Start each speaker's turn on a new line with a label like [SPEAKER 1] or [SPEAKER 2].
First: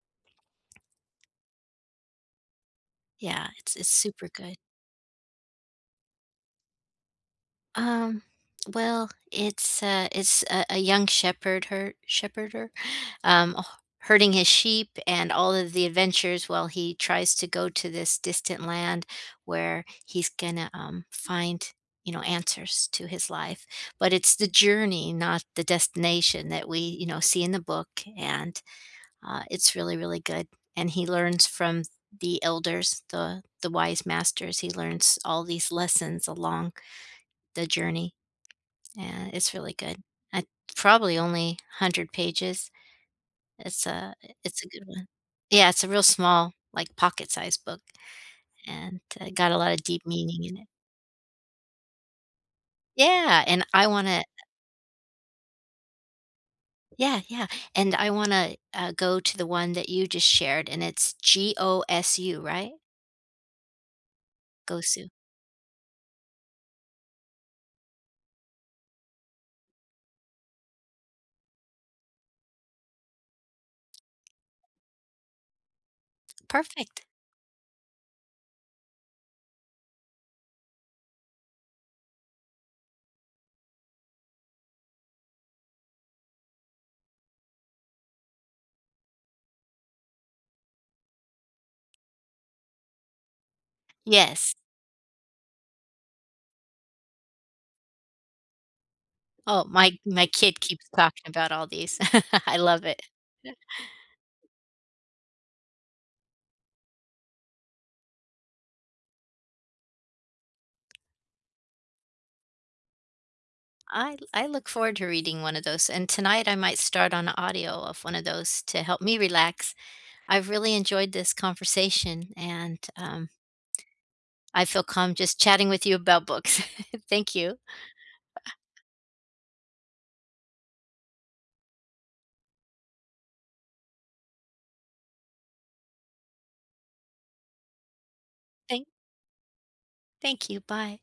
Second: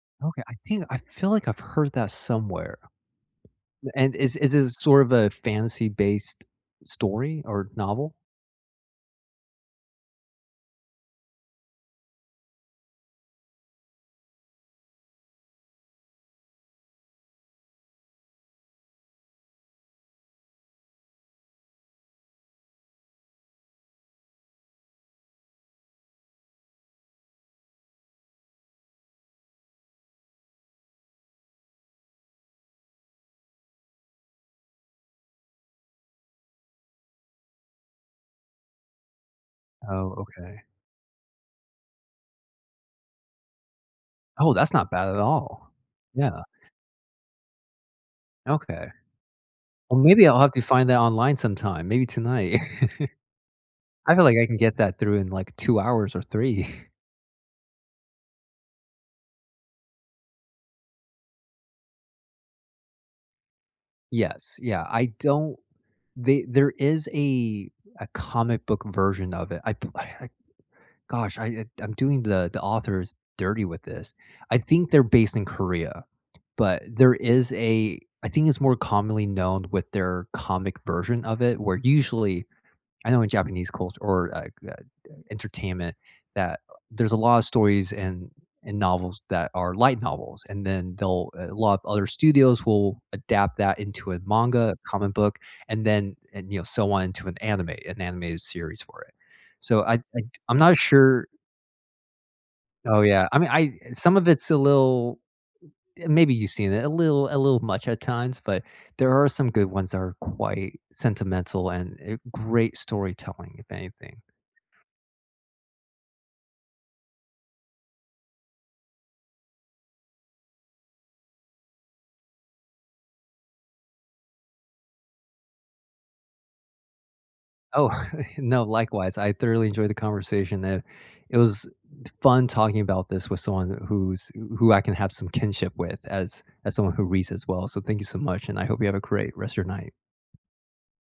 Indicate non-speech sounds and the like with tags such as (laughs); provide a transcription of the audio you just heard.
[SPEAKER 1] Okay, I think I feel like I've heard that somewhere.
[SPEAKER 2] Yeah, it's it's
[SPEAKER 1] And
[SPEAKER 2] super
[SPEAKER 1] is is
[SPEAKER 2] good.
[SPEAKER 1] this sort of a fantasy-based story or novel?
[SPEAKER 2] Um, well, it's a it's a a young shepherd her? Shepherder? Um, h herding his sheep and all of the adventures while he tries to go to this distant land where he's gonna, um, find, you know, answers to his life, but it's the journey, not the destination that we, you know, see in the book, and, uh, it's really, really good, and he learns from th the elders, the the wise masters, he learns all these lessons along the journey. Yeah, it's really good
[SPEAKER 1] Oh,
[SPEAKER 2] at
[SPEAKER 1] okay.
[SPEAKER 2] probably only 100 pages. It's a eh,
[SPEAKER 1] Oh,
[SPEAKER 2] it's a
[SPEAKER 1] that's
[SPEAKER 2] good
[SPEAKER 1] not
[SPEAKER 2] one.
[SPEAKER 1] bad at
[SPEAKER 2] Yeah,
[SPEAKER 1] all.
[SPEAKER 2] it's a real
[SPEAKER 1] Yeah.
[SPEAKER 2] small, like, pocket-sized book
[SPEAKER 1] Okay.
[SPEAKER 2] and g got a lotta
[SPEAKER 1] Well,
[SPEAKER 2] deep
[SPEAKER 1] maybe I'll
[SPEAKER 2] meaning
[SPEAKER 1] have
[SPEAKER 2] in
[SPEAKER 1] to
[SPEAKER 2] it.
[SPEAKER 1] find that online sometime, maybe tonight.
[SPEAKER 2] Yeah, and I
[SPEAKER 1] (chuckles) I
[SPEAKER 2] wanna ,uh
[SPEAKER 1] feel like, I can get that through in, like, 2 hours or 3. (chuckles)
[SPEAKER 2] Yeah, yeah, and I wanna, uh, go to the one that you just shared, and it's G-O-S-U, right?
[SPEAKER 1] Yes. Yeah.
[SPEAKER 2] Gosu.
[SPEAKER 1] I don't the there is a a comic book version of it. I pu I Gosh, I I'm doing the the authors dirty with this. I think they're based in Korea, but
[SPEAKER 2] Perfect.
[SPEAKER 1] there is a I think it's more commonly known with their comic version of it where usually I know in Japanese culture or, like, uh uh, entertainment that, uh, there's a lot of stories and and novels that are light novels, and then they'll a lot of other studios will adapt that into a
[SPEAKER 2] Yes.
[SPEAKER 1] manga, a comic book, and then, and, you know, so on into an anime an animated series for it.
[SPEAKER 2] Oh,
[SPEAKER 1] So I
[SPEAKER 2] my
[SPEAKER 1] I
[SPEAKER 2] my
[SPEAKER 1] t I'm
[SPEAKER 2] kid
[SPEAKER 1] not
[SPEAKER 2] keeps talking
[SPEAKER 1] sure.
[SPEAKER 2] about all these. (laughs) I love
[SPEAKER 1] Oh,
[SPEAKER 2] it.
[SPEAKER 1] yeah. I mean,
[SPEAKER 2] (chuckles)
[SPEAKER 1] I some of it's a little uh, maybe you've seen it a little a little much at times, but there are some good ones that are quite sentimental and uh, great storytelling, if
[SPEAKER 2] I
[SPEAKER 1] anything.
[SPEAKER 2] I look forward to reading one of those, and tonight, I might start on the audio of one of those to help me relax. I've really enjoyed this conversation, and, um I feel calm just chatting with you about books. (chuckles) Thank you.
[SPEAKER 1] Oh, no.
[SPEAKER 2] (chuckles)
[SPEAKER 1] Likewise. I thoroughly enjoyed the conversation, uh, it was t fun talking about this with someone wh who's who I can have some kinship with as as someone who reads as well. So, thank you so much, and I hope you
[SPEAKER 2] Thank
[SPEAKER 1] have a great rest of your night.
[SPEAKER 2] thank you. Bye.